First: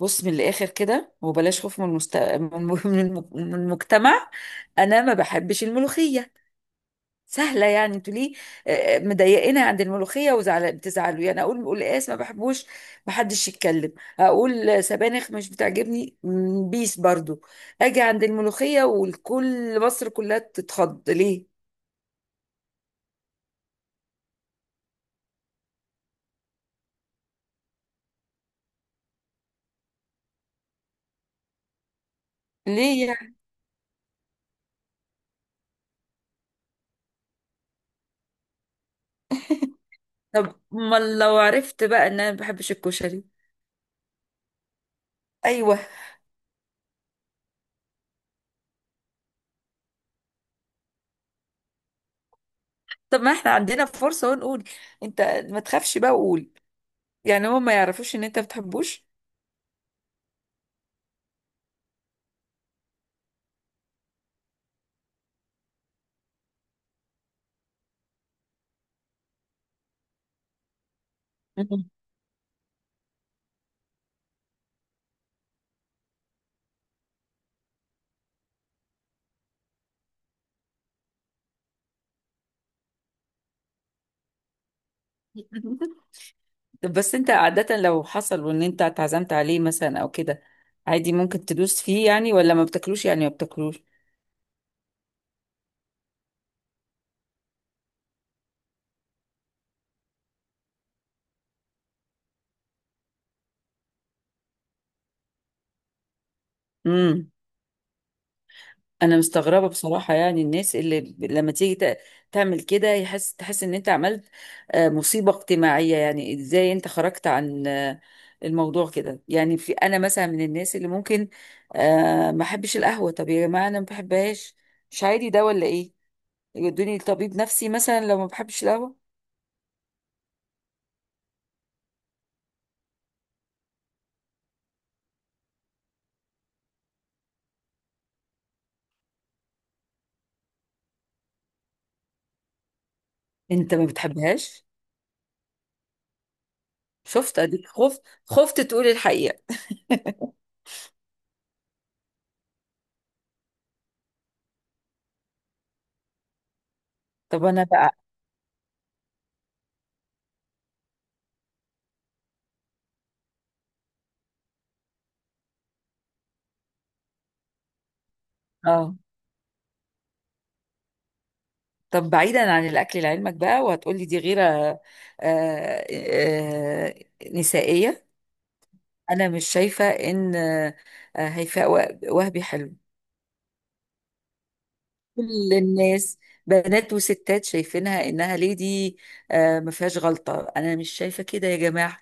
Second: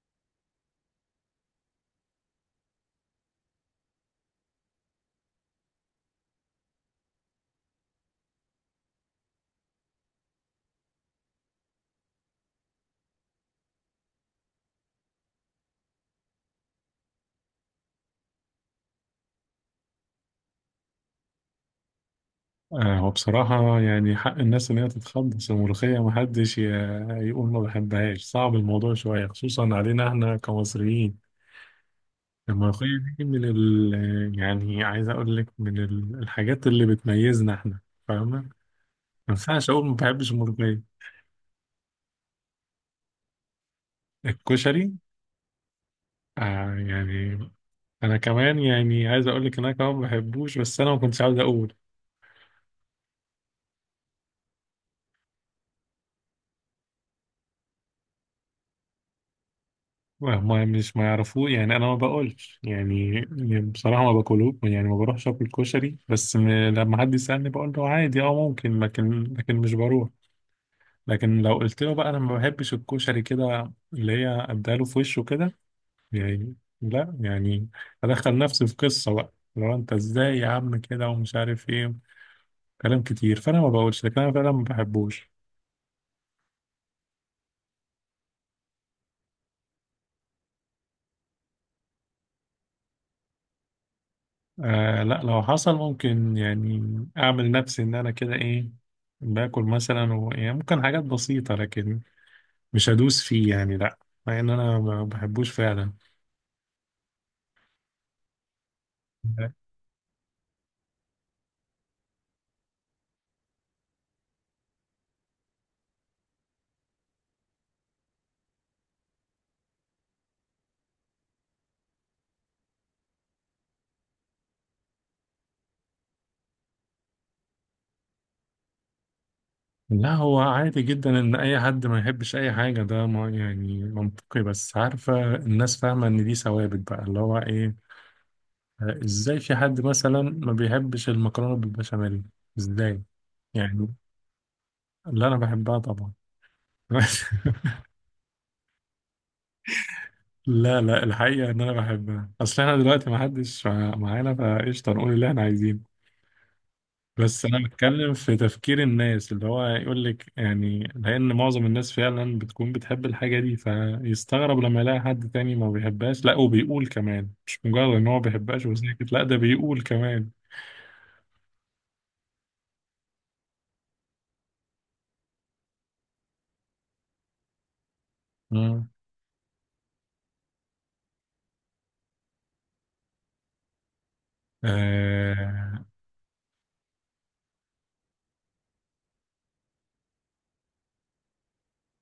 بص من الاخر كده وبلاش خوف من المجتمع. انا ما بحبش الملوخيه. سهله يعني، انتوا ليه؟ مضايقينها عند الملوخيه وزعل، بتزعلوا. يعني اقول قلقاس ما بحبوش، ما حدش يتكلم. اقول سبانخ مش بتعجبني، بيس برضو. اجي عند الملوخيه والكل، مصر كلها تتخض ليه؟ هو بصراحة يعني حق الناس إن هي تتخلص الملوخية، محدش يقول ما بحبهاش. صعب الموضوع شوية، خصوصا علينا إحنا كمصريين، الملوخية ليه دي يعني؟ من يعني عايز أقول لك من الحاجات اللي بتميزنا إحنا. فاهمة؟ ما ينفعش أقول ما بحبش طب الملوخية. ما لو عرفت بقى ان انا ما بحبش الكشري. الكشري؟ ايوه. آه يعني، أنا كمان يعني عايز أقول لك إن أنا كمان ما بحبوش، بس أنا ما كنتش عاوز أقول. طب ما احنا عندنا فرصه ونقول. انت ما تخافش بقى وقول. يعني هو ما يعرفوش ان انت بتحبوش؟ ما مش ما يعرفوه يعني، انا ما باكلش يعني. بصراحه ما باكلوش يعني، ما بروحش اكل كشري، بس لما حد يسالني بقول له عادي، اه ممكن، لكن مش بروح. لكن لو قلت مم. له بقى انا ما بحبش الكشري كده، اللي هي اداله في وشه كده يعني، لا يعني ادخل نفسي في قصه بقى، لو انت ازاي يا عم كده ومش عارف ايه، كلام كتير، فانا ما بقولش، لكن انا فعلا ما بحبوش. طب بس انت عادة لو حصل وان انت اتعزمت عليه مثلا او كده، عادي ممكن تدوس فيه يعني، ولا ما بتاكلوش يعني ما بتاكلوش؟ آه لا، لو حصل ممكن يعني اعمل نفسي ان انا كده ايه، باكل مثلا يعني ممكن حاجات بسيطة، لكن مش هدوس فيه يعني، لا. مع ان انا ما بحبوش فعلا. امم انا مستغربة بصراحة يعني. الناس اللي ب- لما تيجي ت- تعمل كده، يحس تحس ان انت عملت مصيبة اجتماعية. يعني ازاي انت خرجت عن الموضوع كده؟ يعني في انا مثلا، من الناس اللي ممكن ما احبش القهوة. طب يا جماعة انا ما بحبهاش، مش عادي ده ولا ايه؟ يودوني لطبيب نفسي مثلا لو ما بحبش القهوة. لا هو عادي جدا ان اي حد ما يحبش اي حاجة، ده ما يعني منطقي. بس عارفة الناس فاهمة ان دي ثوابت بقى، اللي هو ايه، ازاي في حد مثلا ما بيحبش المكرونة بالبشاميل؟ ازاي انت ما يعني؟ بتحبهاش؟ اللي انا بحبها طبعا. شفت؟ اديك خفت خفت تقول الحقيقة. لا لا، الحقيقة إن أنا بحبها، أصل إحنا دلوقتي محدش معانا، فقشطة نقول اللي إحنا عايزينه. طب بس انا أنا بقى. بتكلم في تفكير الناس، اللي هو يقول لك يعني لأن معظم الناس فعلا بتكون بتحب الحاجة دي، فيستغرب لما يلاقي حد تاني ما بيحبهاش. لا وبيقول كمان، مش مجرد إن هو ما بيحبهاش اه. وساكت، لا ده بيقول كمان. طب بعيدا عن الاكل، لعلمك بقى، وهتقولي دي غيرة آه نسائية. مم. انا مش شايفة ان هيفاء وهبي حلو. كل آه. الناس، بنات وستات، شايفينها انها ليدي. آه، ما فيهاش غلطة. انا مش شايفة كده يا جماعة.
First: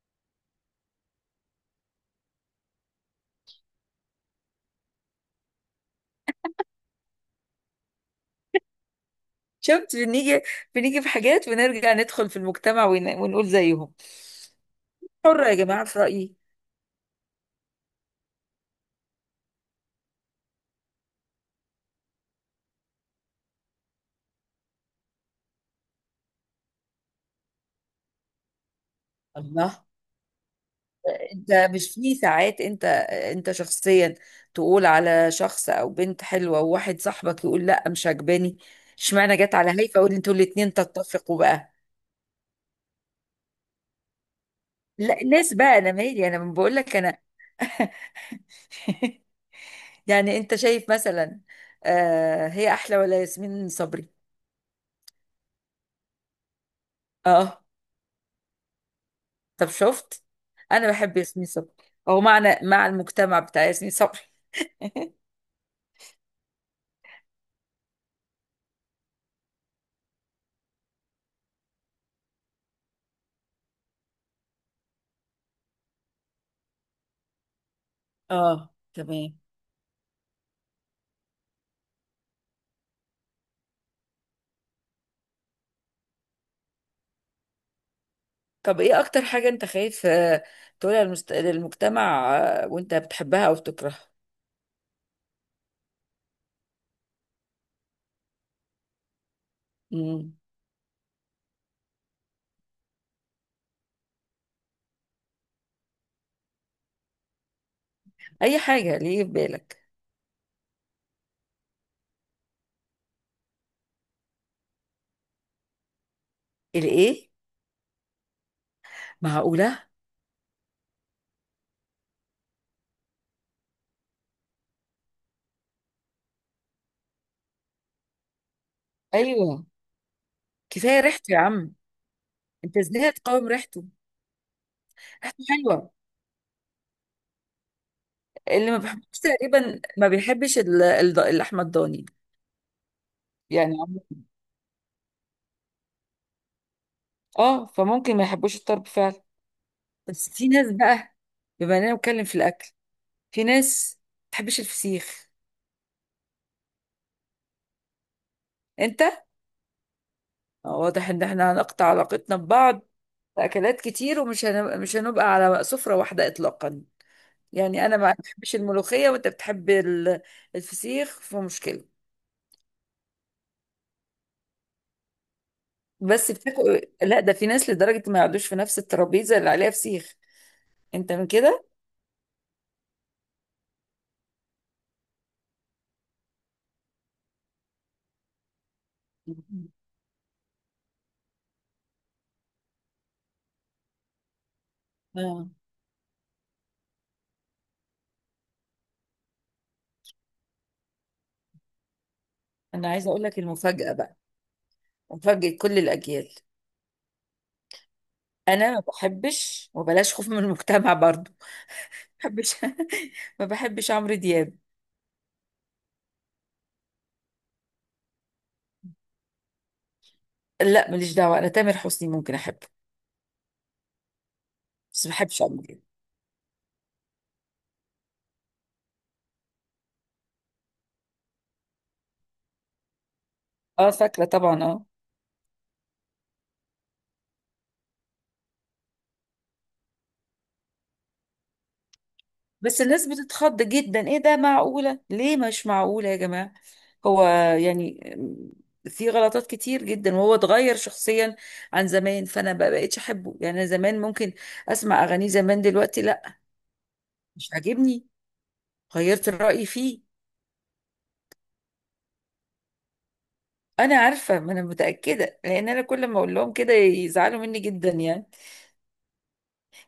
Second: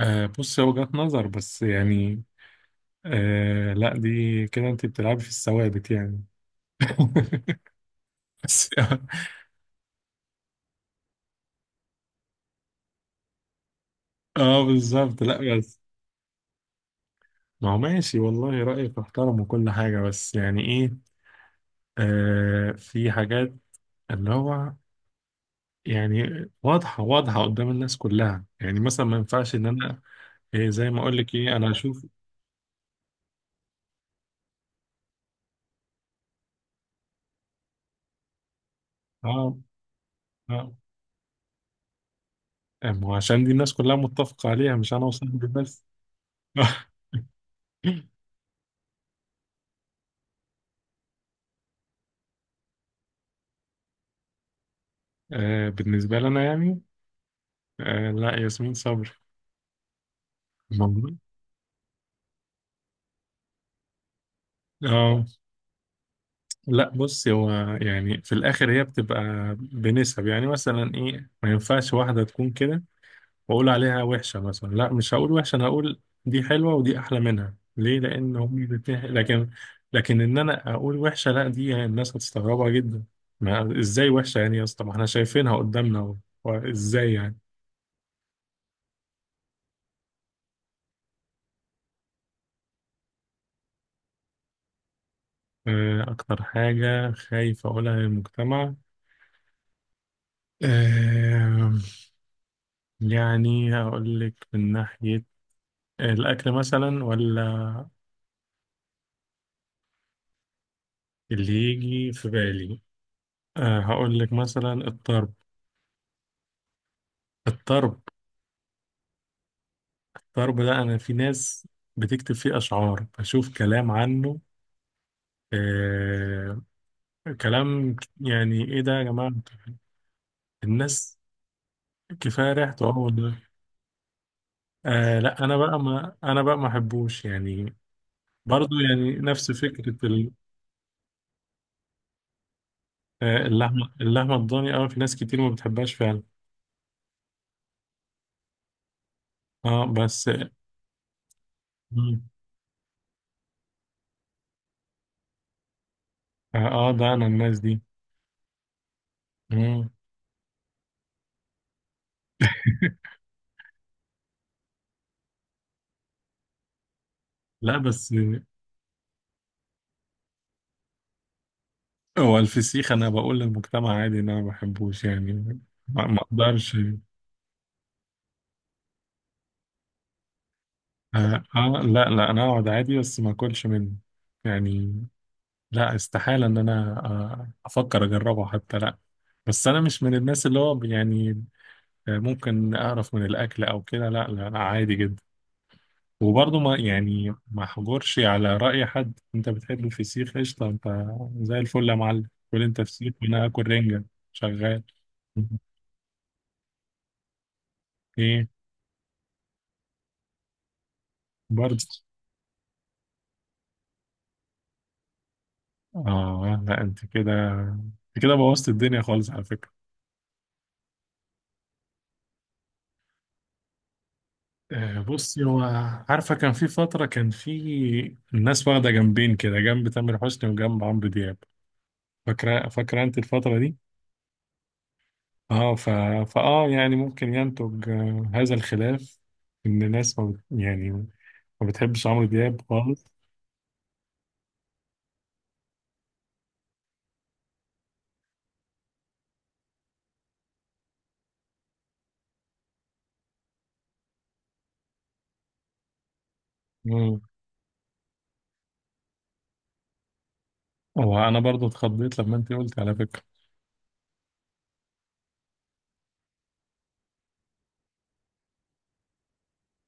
آه بص، هي وجهة نظر بس يعني، آه لا، دي كده أنت بتلعبي في الثوابت يعني. شفت؟ بنيجي، بنيجي في حاجات بنرجع ندخل في المجتمع ونقول زيهم. اه بالظبط، حرة يا لا بس جماعة في رأيي. ما هو ماشي، والله رأيك احترم وكل حاجة، بس يعني ايه، آه في حاجات اللي هو يعني واضحة قدام الناس كلها، يعني مثلا ما ينفعش ان الله. انا إيه، زي ما اقول لك انت ايه، انا مش اشوف. في ساعات، انت انت شخصيا، تقول على شخص او بنت حلوة، وواحد صاحبك يقول لا مش عجباني؟ اشمعنى جت اه. على هيفا، اقول انتوا اه. الاتنين تتفقوا بقى؟ ما هو عشان دي الناس كلها متفقة عليها، مش انا لا وصاحبي الناس بقى بس. انا مالي، انا بقول لك انا. يعني انت شايف مثلا هي احلى ولا ياسمين صبري؟ آه بالنسبة لنا يعني، اه. آه لا، ياسمين صبري. طب شفت؟ انا موجود. بحب ياسمين صبري، او معنى مع المجتمع بتاع ياسمين صبري. اه لا بص، هو يعني في الاخر هي بتبقى بنسب يعني، مثلا ايه، ما ينفعش واحده تكون كده واقول عليها وحشه مثلا. لا مش هقول وحشه، انا هقول دي حلوه ودي احلى منها. ليه؟ لان هم اه الاثنين، تمام. لكن لكن ان انا اقول وحشه، لا دي يعني الناس هتستغربها جدا. ما ازاي وحشه يعني، يا اسطى ما احنا شايفينها قدامنا وازاي يعني. طب ايه اكتر حاجة انت خايف تقولها للمجتمع، وانت بتحبها او بتكرهها؟ اكتر حاجه خايف اقولها للمجتمع، مم. آه، يعني هقول لك من ناحيه الأكل مثلا، ولا اي حاجة ليه في بالك. اللي يجي في بالي. أه هقول لك مثلا الطرب. الايه؟ الطرب. معقولة؟ الطرب ده أنا في ناس بتكتب فيه أشعار، بشوف كلام عنه. أه. كلام يعني إيه ده يا جماعة. ايوه. كفاية الناس، ريحته يا عم. كفاية انت ريحته ازاي أول هتقاوم ده. ريحته؟ أه ريحته لا، أنا بقى حلوة. ما أنا بقى ما أحبوش يعني. اللي برضو ما يعني بيحبش نفس تقريبا فكرة ما بيحبش اللحمة الضاني. يعني اللحمة عم- اللحمة الضاني أوي في ناس كتير ما بتحبهاش فعلا. اه، فممكن ما يحبوش الطرب فعلا. اه بس. بس في ناس بقى، بما اننا مم. بنتكلم في الاكل، في ناس ما بتحبش الفسيخ. اه، ده أنا الناس دي. انت، مم. واضح ان احنا هنقطع علاقتنا ببعض. في اكلات كتير ومش مش هنبقى على سفرة واحدة اطلاقا. لا يعني انا بس ما بحبش الملوخية وانت بتحب الفسيخ، فمشكلة. هو الفسيخ، انا بقول للمجتمع عادي ان انا ما بحبوش يعني. ما ما بس بتاكل اقدرش. إيه؟ لا ده في ناس لدرجة ما يقعدوش في نفس الترابيزة اللي عليها فسيخ. انت من اه كده؟ لا لا، انا اقعد عادي بس ما اكلش منه يعني. لا استحالة ان انا افكر اجربه حتى، لا. بس انا مش من الناس اللي هو يعني ممكن اقرف من الاكل او كده، لا لا انا عادي جدا. اه، وبرضه ما يعني ما احجرش على رأي حد. انت بتحب الفسيخ قشطة، انت زي الفل يا معلم، كل انت انا عايزة فسيخ اقول لك وانا اكل المفاجأة رنجة. بقى، شغال. مفاجأة كل الاجيال. ايه. انا ما بحبش، وبلاش خوف من المجتمع، برضو برضه، ما بحبش، ما بحبش عمرو دياب. اه لا انت كده، انت كده بوظت الدنيا خالص على فكرة. لا ماليش دعوة، انا تامر حسني ممكن احبه، بس ما بحبش بصي هو، عمرو دياب. عارفة كان في فترة كان في الناس واخدة جنبين كده، جنب تامر حسني وجنب عمرو دياب. فاكرة انت الفترة دي؟ اه فاكرة طبعا، اه. اه فاه يعني ممكن ينتج هذا الخلاف، ان الناس ما يعني ما بتحبش عمرو دياب بس خالص. الناس بتتخض جدا، ايه ده؟ معقولة؟ ليه؟ مش معقولة يا جماعة. هو يعني في غلطات كتير جدا، وهو اتغير شخصيا عن زمان، فانا ما بقتش احبه يعني. أنا زمان ممكن اسمع اغانيه، زمان، دلوقتي لا، مم. مش عاجبني، غيرت الرأي فيه. وانا برضو اتخضيت لما انت قلت على فكرة. انا عارفة، ما انا متأكدة، لان انا كل ما اقول لهم كده يزعلوا مني جدا يعني.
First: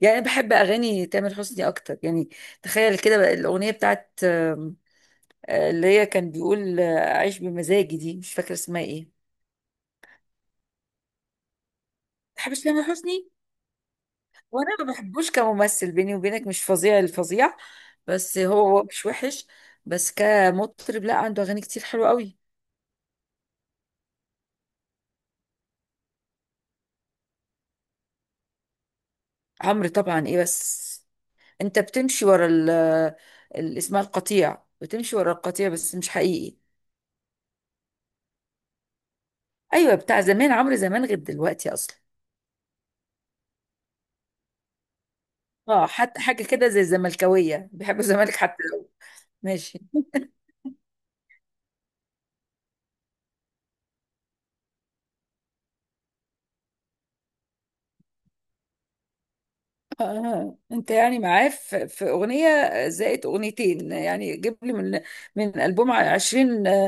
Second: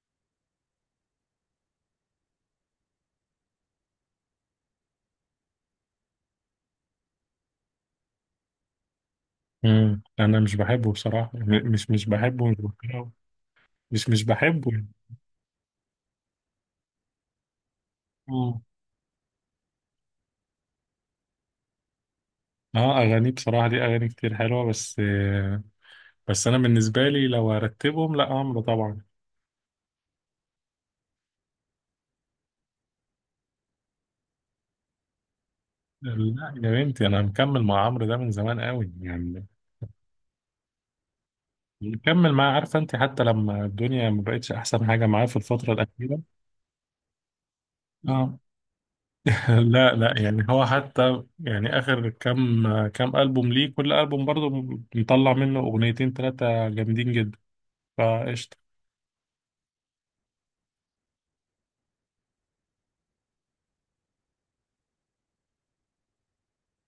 يعني انا بحب اغاني تامر حسني اكتر يعني. تخيل كده بقى الاغنية بتاعت اللي هي كان بيقول أعيش بمزاجي، دي مش فاكرة اسمها إيه. ما مم. انا مش بحبه بصراحة، مش بحبه مش بتحبش تامر بكرهه. حسني؟ مش بحبه. وأنا ما بحبوش كممثل، بيني وبينك، مش فظيع الفظيع، بس هو مش وحش، بس كمطرب لا، عنده أغاني كتير حلوة قوي. اه، اغاني بصراحه دي اغاني كتير حلوه، بس بس انا بالنسبه لي لو ارتبهم، لا عمرو طبعا. عمرو طبعا إيه بس؟ أنت بتمشي ورا ال اسمها القطيع، بتمشي ورا القطيع، بس مش حقيقي. لا يا بنتي، انا مكمل مع عمرو ده من زمان قوي يعني. أيوة، بتاع زمان، عمرو زمان غير دلوقتي أصلا. مكمل معاه، عارفه انت، حتى لما الدنيا ما بقتش احسن حاجه معاه في الفتره اه حتى الاخيره. حاجة كده زي الزملكاوية بيحبوا الزمالك اه. حتى لو. ماشي. لا لا يعني هو حتى يعني اخر كام، كام البوم ليه، كل البوم برضه مطلع منه اغنيتين ثلاثه جامدين جدا. فقشطه. آه. انت يعني معاه، في اغنيه زائد اغنيتين يعني. جيب لي من البوم 20 آه،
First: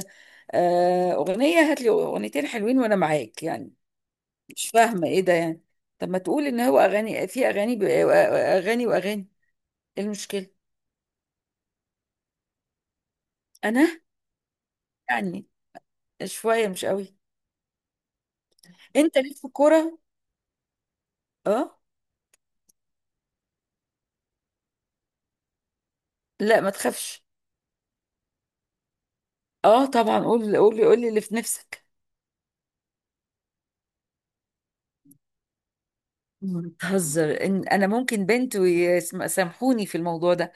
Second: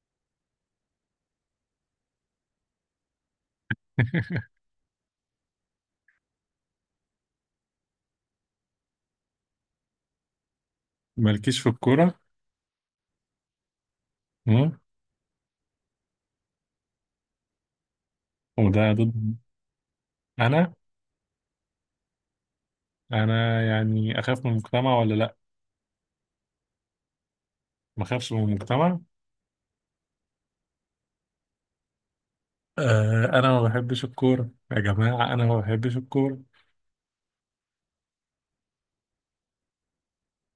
آه، اغنيه، هات لي اغنيتين حلوين وانا معاك يعني. مش فاهمه ايه ده يعني؟ طب ما تقول ان هو اغاني في اغاني، اغاني واغاني، ايه المشكله؟ مالكيش في الكوره. انا مم. يعني شويه مش قوي. وده انت ضد. ليك في الكوره؟ انا، اه. يعني اخاف من المجتمع ولا لا ما تخافش. ما خافش من المجتمع؟ اه طبعا قول، قول لي اللي في نفسك. آه انا ما بحبش الكوره يا جماعه، انا ما بحبش الكوره. بتهزر؟ إن انا ممكن بنت ويسامحوني في الموضوع ده.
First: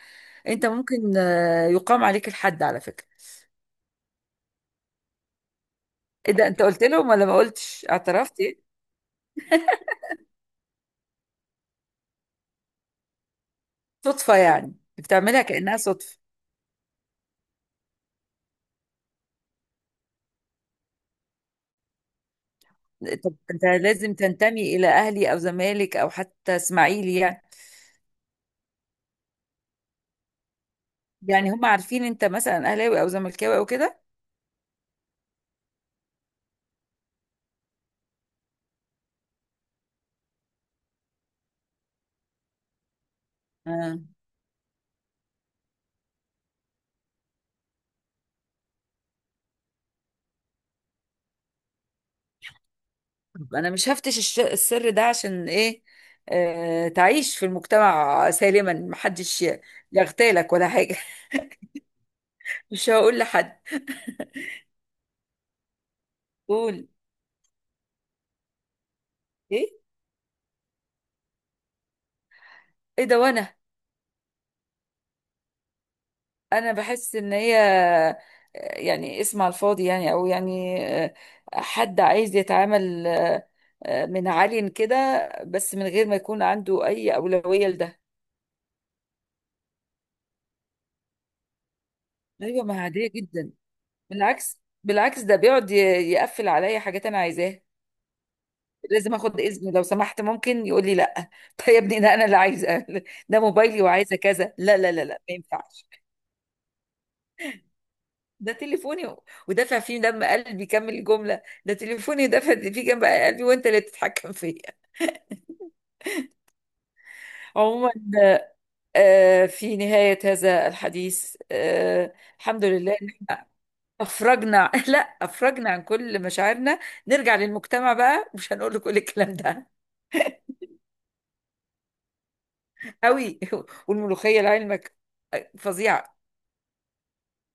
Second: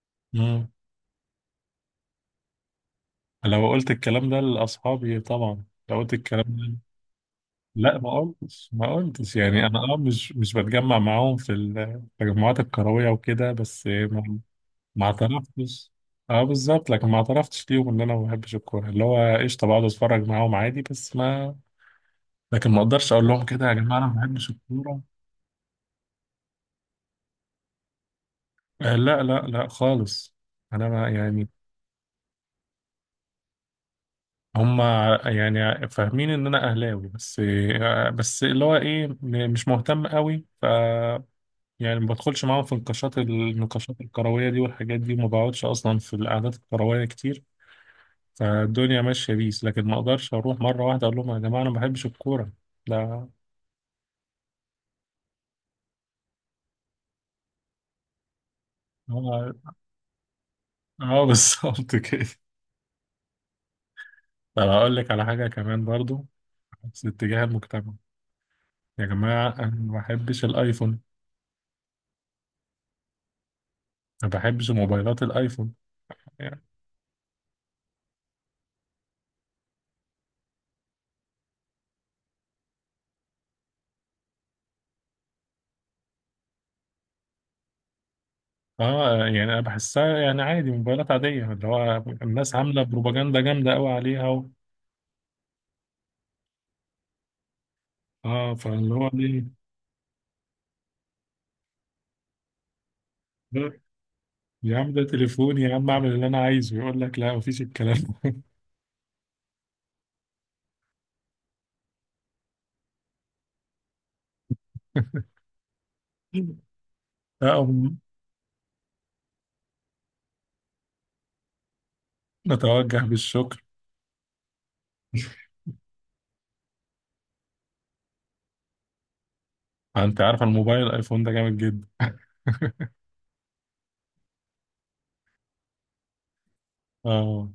انت مم. ممكن يقام عليك الحد على فكرة. لو قلت الكلام ده لاصحابي طبعا، لو قلت ايه الكلام ده؟ انت ده، قلت لهم ولا ما قلتش؟ لا ما اعترفت ايه؟ قلتش ما قلتش يعني. انا اه مش بتجمع معاهم في التجمعات الكرويه وكده، بس صدفة ما يعني، ما بتعملها كأنها اعترفتش. صدفة. اه بالظبط، لكن ما اعترفتش ليهم ان انا ما بحبش الكوره، اللي هو قشطه بقعد اتفرج معاهم عادي بس ما. لكن ما اقدرش اقول طب لهم انت كده، يا جماعه انا لازم ما بحبش تنتمي الى الكوره، اهلي او زمالك او حتى اسماعيلي يعني. آه لا لا لا خالص انا ما يعني يعني هم عارفين انت مثلا اهلاوي او زملكاوي او كده؟ هم يعني فاهمين ان انا اهلاوي بس بس اللي هو ايه م- مش مهتم قوي ف يعني ما بدخلش معاهم في النقاشات آه. النقاشات الكرويه دي والحاجات دي وما بقعدش اصلا في القعدات الكرويه كتير فالدنيا ماشيه بيس لكن ما اقدرش اروح مره واحده اقول لهم يا جماعه انا ما بحبش الكوره لا. طب انا مش هفتش السر ده، عشان ايه؟ تعيش في المجتمع سالما، محدش هو يغتالك ولا حاجة. اه بالظبط كده. مش هقول لحد. طب هقول لك على حاجه كمان برضو، قول. في اتجاه المجتمع، يا جماعه ايه؟ انا ما بحبش الايفون. ايه ده؟ وانا ما بحبش موبايلات الايفون. انا بحس ان هي يعني اسم على الفاضي يعني، او يعني آه، حد عايز يتعامل من عالي كده، بس من غير ما يكون عنده اي اولويه لده. اه يعني انا بحسها يعني عادي موبايلات عادية، اللي هو الناس ايوه ما هي عاملة عاديه بروباجندا جدا. جامدة قوي عليها بالعكس، بالعكس ده بيقعد يقفل عليا حاجات انا عايزاها. اه فاللي هو لازم اخد ليه. اذن، لو سمحت ممكن، يقول لي لا. طيب يا ابني ده انا اللي عايزه، ده لا، موبايلي وعايزه كذا، لا يا عم لا ده لا لا ما تليفوني، يا ينفعش. عم اعمل اللي انا عايزه، يقول لك لا مفيش الكلام ده. ده تليفوني ودافع فيه دم قلبي، كمل الجملة، ده تليفوني ودافع فيه جنب قلبي، وانت اللي بتتحكم فيا. لا، عموما، أقوم آه، في نهاية هذا الحديث، آه، الحمد لله متوجه إن بالشكر. أفرجنا، لا أفرجنا عن كل مشاعرنا. نرجع للمجتمع بقى مش هنقول له كل الكلام ده. انت عارف الموبايل الايفون ده جامد جدا. قوي. والملوخية لعلمك فظيعة. اه.